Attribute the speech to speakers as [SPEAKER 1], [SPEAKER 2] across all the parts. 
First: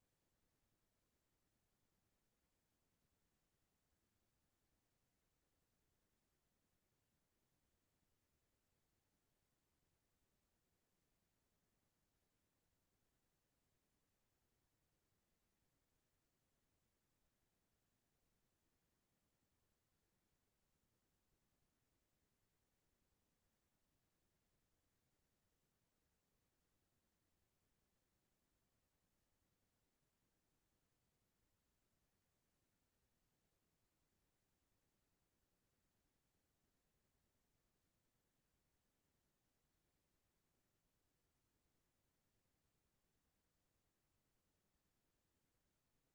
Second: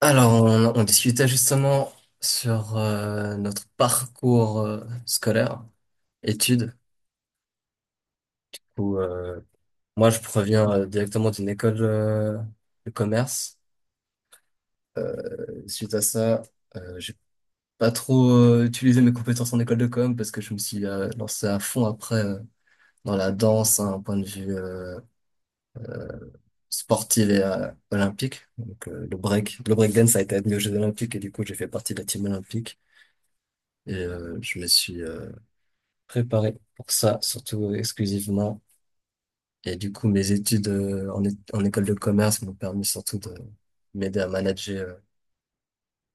[SPEAKER 1] Alors, on discutait justement sur notre parcours scolaire, études, où moi je proviens directement d'une école de commerce. Euh, Suite à ça, j'ai pas trop utilisé mes compétences en école de com parce que je me suis lancé à fond après dans la danse, hein, un point de vue sportif et olympique. Donc le breakdance a été admis aux Jeux Olympiques et du coup j'ai fait partie de la team olympique et je me suis préparé pour ça, surtout exclusivement. Et du coup, mes études en école de commerce m'ont permis surtout de m'aider à manager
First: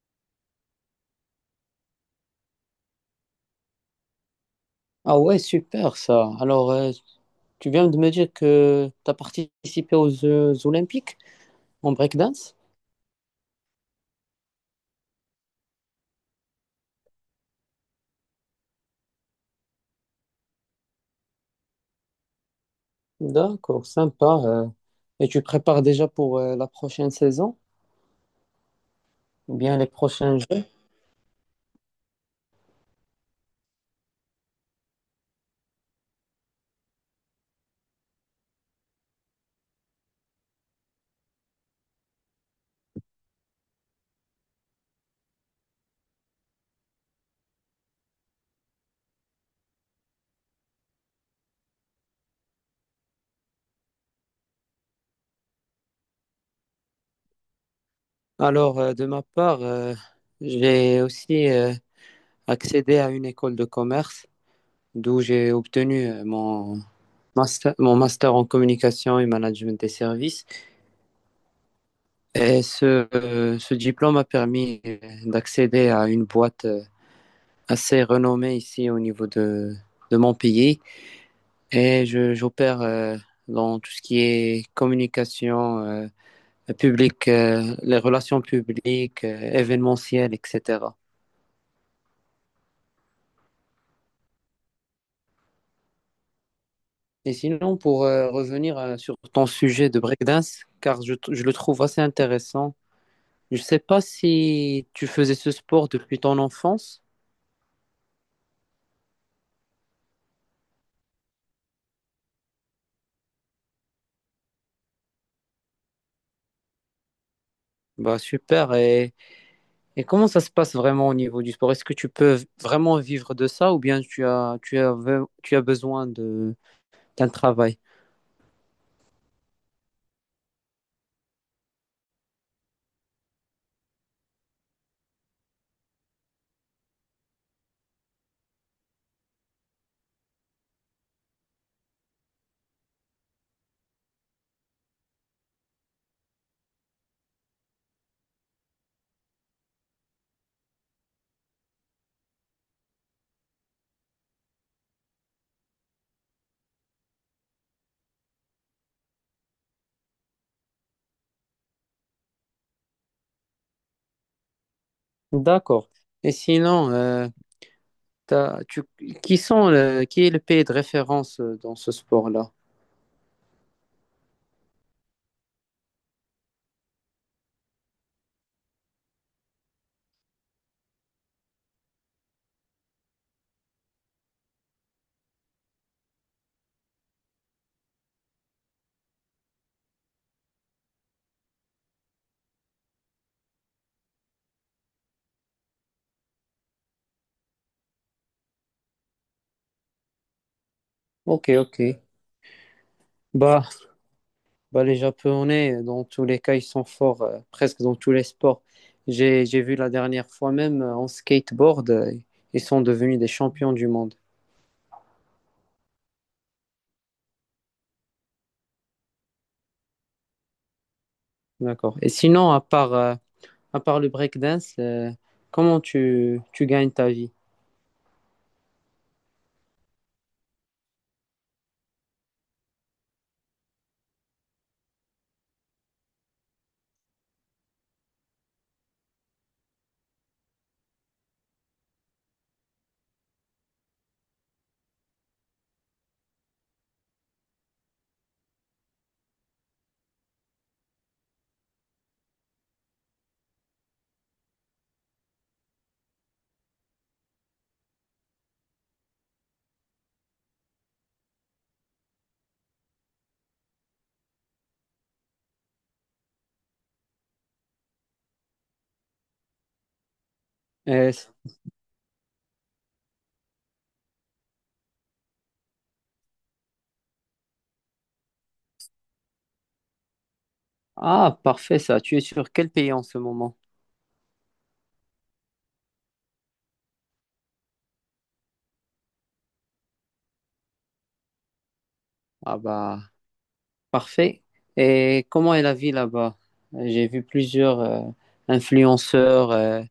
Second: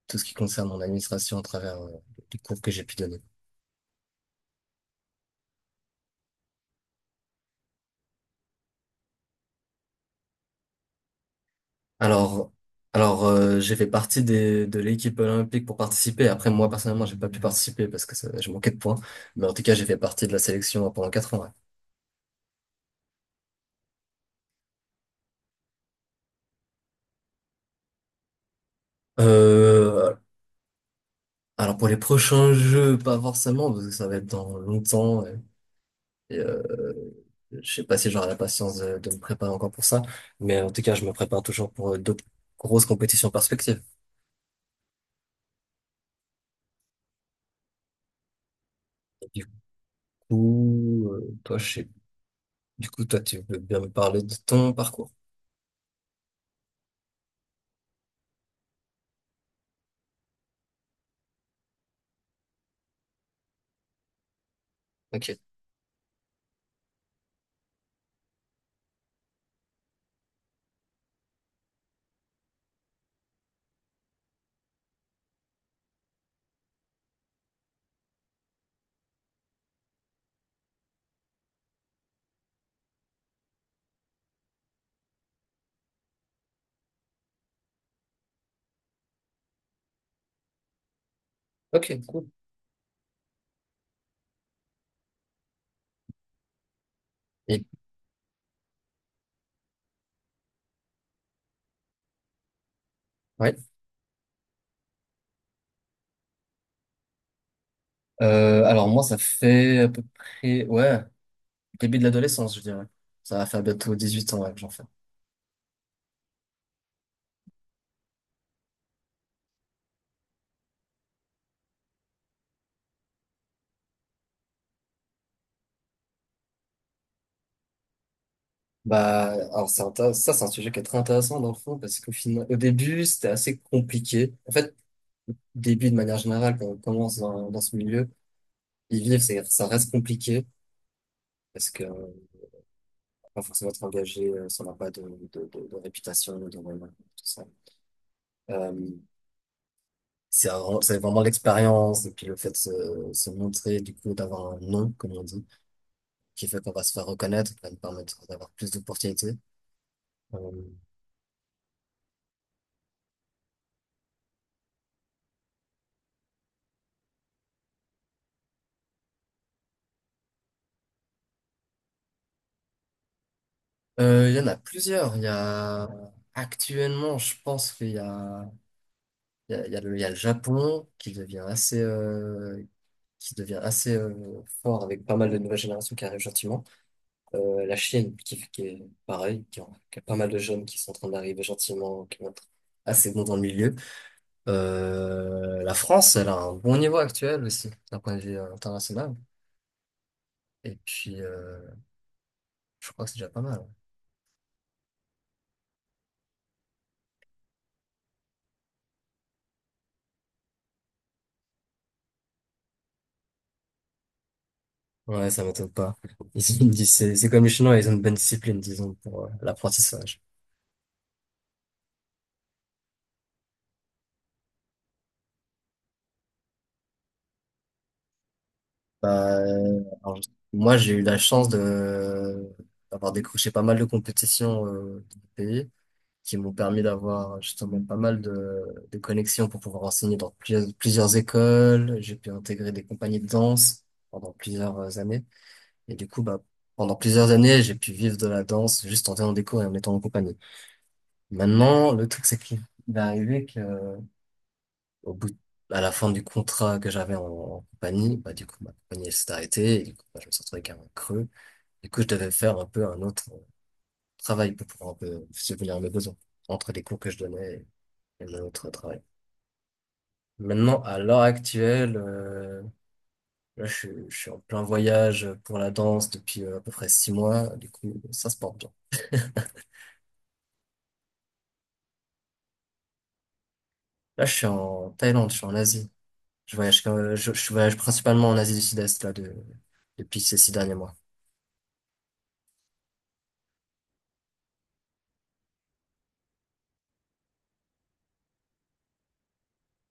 [SPEAKER 1] tout ce qui concerne mon administration à travers les cours que j'ai pu donner.
[SPEAKER 2] Ah ouais, super ça. Alors, tu viens de me dire que tu as participé aux Jeux Olympiques en
[SPEAKER 1] Alors,
[SPEAKER 2] breakdance?
[SPEAKER 1] alors, j'ai fait partie de l'équipe olympique pour participer. Après, moi, personnellement, j'ai pas pu participer parce que je manquais de points. Mais en tout cas, j'ai fait partie de la sélection pendant 4 ans. Ouais.
[SPEAKER 2] D'accord, sympa. Et tu prépares déjà pour la prochaine saison ou bien les
[SPEAKER 1] Euh,
[SPEAKER 2] prochains Jeux?
[SPEAKER 1] alors, pour les prochains jeux, pas forcément, parce que ça va être dans longtemps. Ouais. Et, je sais pas si j'aurai la patience de me préparer encore pour ça, mais en tout cas, je me prépare toujours pour d'autres grosses compétitions perspectives. Du coup, toi, je sais, du coup, toi, tu veux bien me parler de ton parcours.
[SPEAKER 2] Alors, de ma part, j'ai aussi accédé à une école de commerce d'où
[SPEAKER 1] Ok,
[SPEAKER 2] j'ai obtenu mon master en communication et management des services. Et ce, ce diplôme m'a permis d'accéder à une boîte assez renommé ici au niveau de mon pays et j'opère dans tout ce qui est communication publique, les relations publiques, événementielles, etc.
[SPEAKER 1] ok, cool.
[SPEAKER 2] Et
[SPEAKER 1] Et,
[SPEAKER 2] sinon, pour revenir sur ton sujet de breakdance, car je le trouve assez intéressant,
[SPEAKER 1] ouais.
[SPEAKER 2] je ne sais pas si tu faisais ce sport depuis ton enfance.
[SPEAKER 1] Alors moi, ça fait à peu près, ouais, début de l'adolescence, je dirais. Ça va faire bientôt 8 ans, ouais, que j'en fais.
[SPEAKER 2] Bah super. Et comment ça se passe vraiment au niveau du sport? Est-ce que tu peux vraiment vivre de ça ou bien tu as besoin de, d'un travail?
[SPEAKER 1] Bah, alors ça, c'est un sujet qui est très intéressant dans le fond, parce qu'au final, au début, c'était assez compliqué. En fait, début de manière générale, quand on commence dans ce milieu, y vivre, ça reste compliqué parce que pas forcément être engagé si on n'a pas de réputation, de renom, tout ça. Euh, c'est vraiment l'expérience et puis le fait de se montrer, du coup, d'avoir un nom, comme on dit, qui fait qu'on va se faire reconnaître, qui va nous permettre d'avoir plus d'opportunités. Euh,
[SPEAKER 2] D'accord. Et sinon, tu, qui sont qui est le pays de référence dans ce sport-là?
[SPEAKER 1] il y en a plusieurs. Il y a actuellement, je pense qu'il y a, il y a, il y a le, il y a le Japon qui devient assez fort avec pas mal de nouvelles générations qui arrivent gentiment. La Chine, qui est pareil, qui a pas mal de jeunes qui sont en train d'arriver gentiment, qui vont être assez bons dans le milieu. La France, elle a un bon niveau actuel aussi, d'un point de vue international. Et puis,
[SPEAKER 2] Ok, ok.
[SPEAKER 1] je crois que c'est déjà pas mal.
[SPEAKER 2] Bah, bah, les Japonais, dans tous les cas, ils sont forts, presque dans tous les sports. J'ai vu la dernière fois même en skateboard, ils sont devenus des champions du monde.
[SPEAKER 1] Ouais, ça m'étonne pas. Ils ont une c'est comme les Chinois, ils ont une bonne discipline, disons, pour l'apprentissage.
[SPEAKER 2] D'accord. Et sinon, à part, à part le breakdance, comment tu gagnes ta vie?
[SPEAKER 1] Bah, alors, moi, j'ai eu la chance de d'avoir décroché pas mal de compétitions dans mon pays qui m'ont permis d'avoir justement pas mal de connexions pour pouvoir enseigner dans plusieurs écoles. J'ai pu intégrer des compagnies de danse pendant plusieurs années. Et du coup, bah, pendant plusieurs années, j'ai pu vivre de la danse juste en donnant des cours et en étant en compagnie. Maintenant, le truc, c'est qu'il est arrivé que, au bout, à la fin du contrat que j'avais en compagnie, bah, du coup, ma compagnie, elle s'est arrêtée. Et du coup, bah, je me suis retrouvé avec un creux. Du coup, je devais faire un peu un autre travail pour pouvoir un peu subvenir à mes besoins entre les cours que je donnais. Et un autre travail. Maintenant, à
[SPEAKER 2] Euh,
[SPEAKER 1] l'heure actuelle, là, je suis en plein voyage pour la danse depuis à peu près 6 mois. Du coup, ça se porte bien.
[SPEAKER 2] ah, parfait ça. Tu es sur quel pays en ce moment?
[SPEAKER 1] Là, je suis en Thaïlande, je suis en Asie. Je voyage, je voyage principalement en Asie du Sud-Est là depuis ces 6 derniers mois.
[SPEAKER 2] Ah bah, parfait. Et comment est la vie là-bas? J'ai vu plusieurs influenceurs,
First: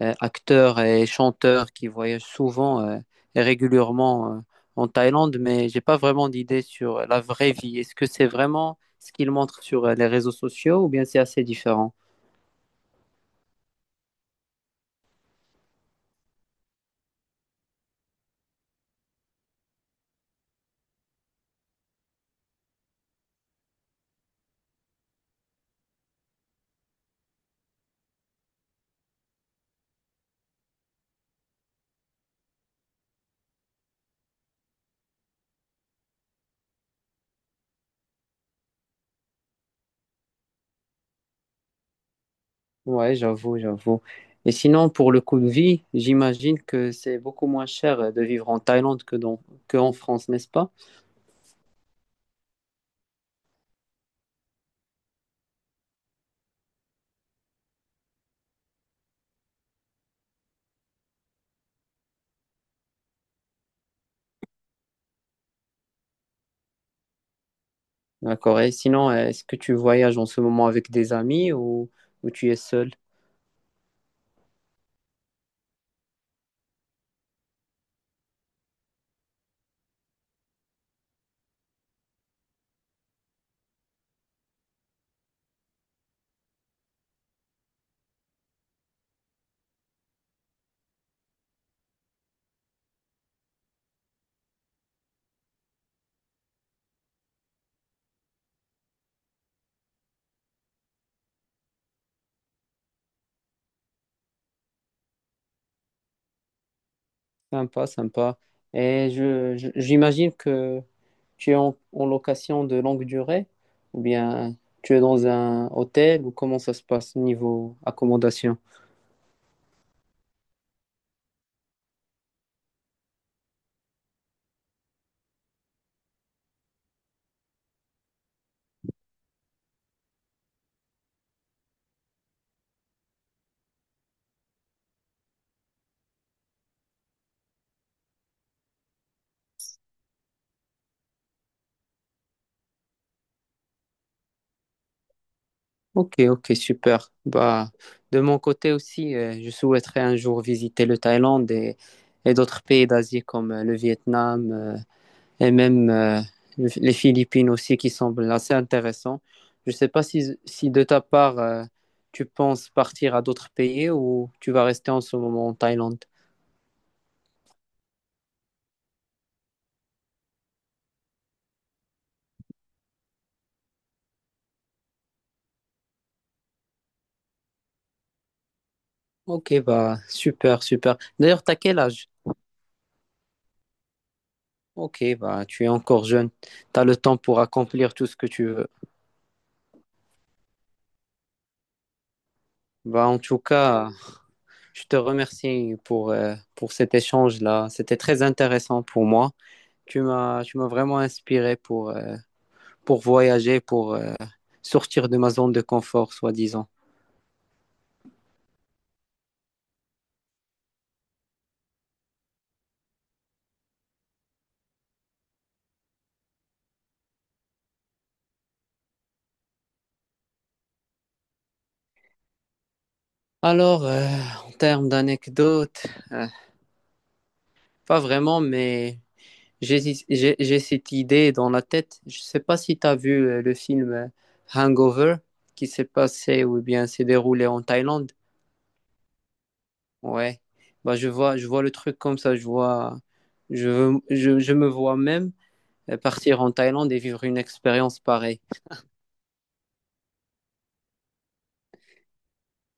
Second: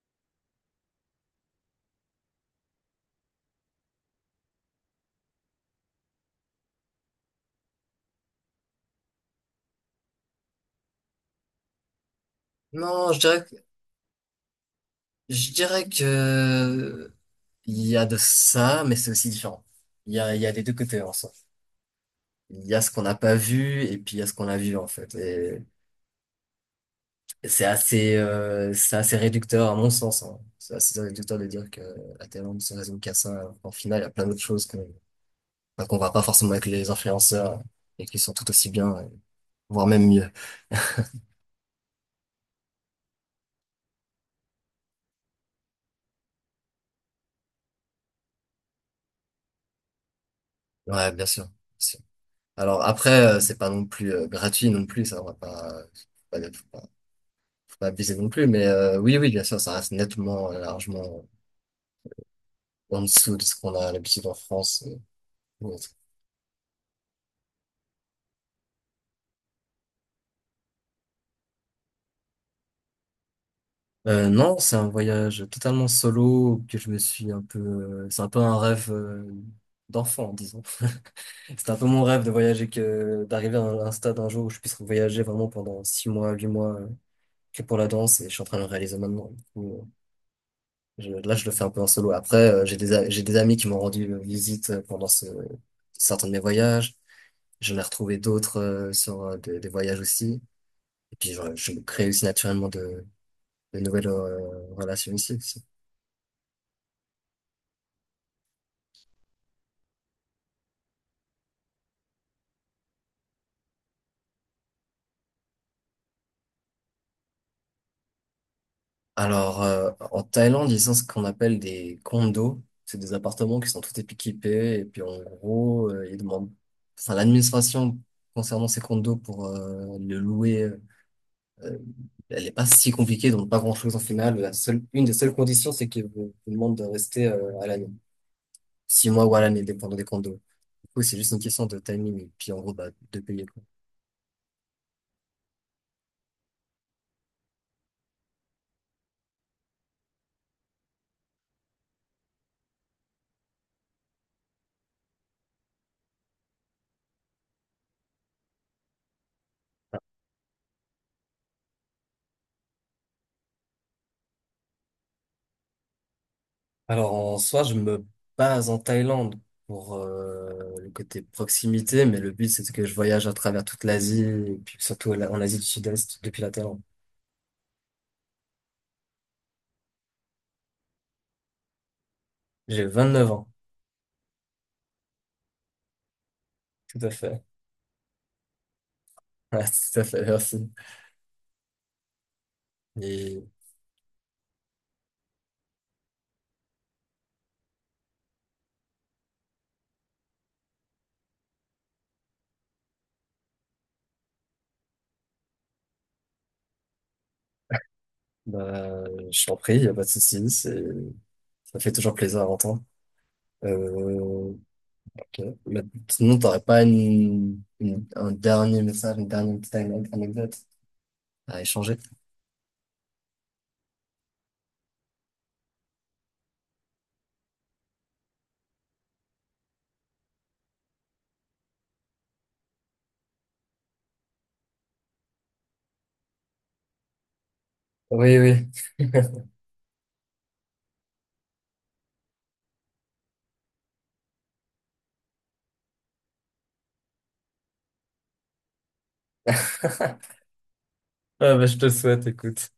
[SPEAKER 2] acteurs et chanteurs qui voyagent souvent et régulièrement en Thaïlande, mais j'ai pas vraiment d'idée sur la vraie vie. Est-ce que c'est vraiment ce qu'ils montrent sur les réseaux sociaux ou bien c'est assez différent?
[SPEAKER 1] Non, je dirais que Il y a de ça, mais c'est aussi différent. Il y a les deux côtés en soi. Il y a ce qu'on n'a pas vu et puis il y a ce qu'on a vu en fait. Et c'est assez réducteur à mon sens, hein. C'est assez réducteur de dire que la Thaïlande se résume qu'à ça, alors qu'en final, il y a plein d'autres choses qu'on voit pas forcément avec les influenceurs et qui sont tout aussi bien, voire même mieux.
[SPEAKER 2] Ouais, j'avoue, j'avoue. Et sinon, pour le coût de vie, j'imagine que c'est beaucoup moins cher de vivre en Thaïlande que dans, que en France, n'est-ce pas?
[SPEAKER 1] Ouais, bien sûr, bien sûr. Alors après, c'est pas non plus gratuit non plus. Ça, on va pas, pas, faut pas, faut pas abuser non plus. Mais oui, oui, bien sûr, ça reste nettement, largement en dessous de ce qu'on a l'habitude en France, ou autre.
[SPEAKER 2] D'accord. Et sinon, est-ce que tu voyages en ce moment avec des amis ou tu es seul?
[SPEAKER 1] Non, c'est un voyage totalement solo que je me suis un peu. C'est un peu un rêve d'enfant, disons. C'était un peu mon rêve de voyager que d'arriver à un stade un jour où je puisse voyager vraiment pendant 6 mois, 8 mois que pour la danse et je suis en train de le réaliser maintenant. Du coup, là, je le fais un peu en solo. Après, j'ai des amis qui m'ont rendu visite pendant certains de mes voyages. J'en ai retrouvé d'autres sur des voyages aussi. Et puis, je me crée aussi naturellement de les nouvelles relations ici aussi.
[SPEAKER 2] Sympa, sympa. Et j'imagine que tu es en, en location de longue durée ou bien tu es dans un hôtel ou comment ça se passe niveau accommodation?
[SPEAKER 1] Alors, en Thaïlande, ils ont ce qu'on appelle des condos. C'est des appartements qui sont tout équipés. Et puis, en gros, ils demandent... Enfin, l'administration concernant ces condos pour le louer, euh, elle est pas si compliquée, donc pas grand-chose en final. La seule, une des seules conditions, c'est qu'ils vous demandent de rester à l'année. 6 mois ou à l'année, dépendant des condos. Du coup, c'est juste une question de timing. Et puis, en gros, bah, de payer.
[SPEAKER 2] Ok, ok, super. Bah, de mon côté aussi, je souhaiterais un jour visiter le Thaïlande et d'autres pays d'Asie comme le Vietnam et même les Philippines aussi qui semblent assez intéressants. Je ne sais pas si, si de ta part, tu penses partir à d'autres pays ou tu vas rester en ce moment en Thaïlande.
[SPEAKER 1] Alors en soi, je me base en Thaïlande pour le côté proximité, mais le but c'est que je voyage à travers toute l'Asie, et puis surtout en Asie du Sud-Est depuis la Thaïlande.
[SPEAKER 2] Ok, bah, super, super. D'ailleurs, t'as quel âge?
[SPEAKER 1] J'ai 29 ans,
[SPEAKER 2] Ok, bah, tu es encore jeune. T'as le
[SPEAKER 1] tout à
[SPEAKER 2] temps
[SPEAKER 1] fait.
[SPEAKER 2] pour accomplir tout ce que tu veux.
[SPEAKER 1] Ouais, tout à fait, merci.
[SPEAKER 2] Bah, en tout
[SPEAKER 1] Et
[SPEAKER 2] cas, je te remercie pour cet échange-là. C'était très intéressant pour moi. Tu m'as vraiment inspiré pour voyager, pour sortir de ma zone de confort, soi-disant.
[SPEAKER 1] bah, je t'en prie, y a pas de souci, c'est ça fait toujours plaisir à entendre. Euh, ok. Mais sinon, t'aurais pas un dernier message, une dernière petite anecdote à échanger?
[SPEAKER 2] Alors, en termes d'anecdotes, pas vraiment, mais j'ai cette idée dans la tête. Je ne sais pas si tu as vu le film Hangover qui s'est passé ou bien s'est déroulé en Thaïlande.
[SPEAKER 1] Oui, oui.
[SPEAKER 2] Ouais, bah je vois le truc comme ça, je vois, je me vois même partir en Thaïlande et vivre une expérience pareille.
[SPEAKER 1] Ah, bah, je te le souhaite, écoute.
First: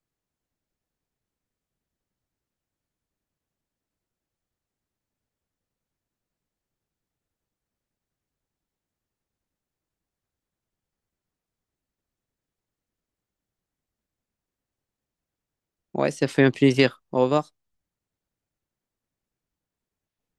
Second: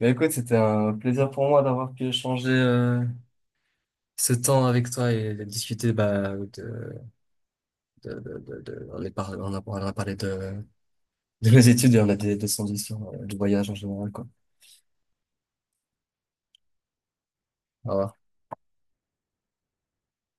[SPEAKER 1] Bah écoute, c'était un plaisir pour moi d'avoir pu échanger ce temps avec toi et de discuter bah, de- on a parlé de nos études et on a des solutions du voyage en général, quoi.
[SPEAKER 2] Ouais, ça fait un plaisir. Au revoir.
[SPEAKER 1] Au revoir.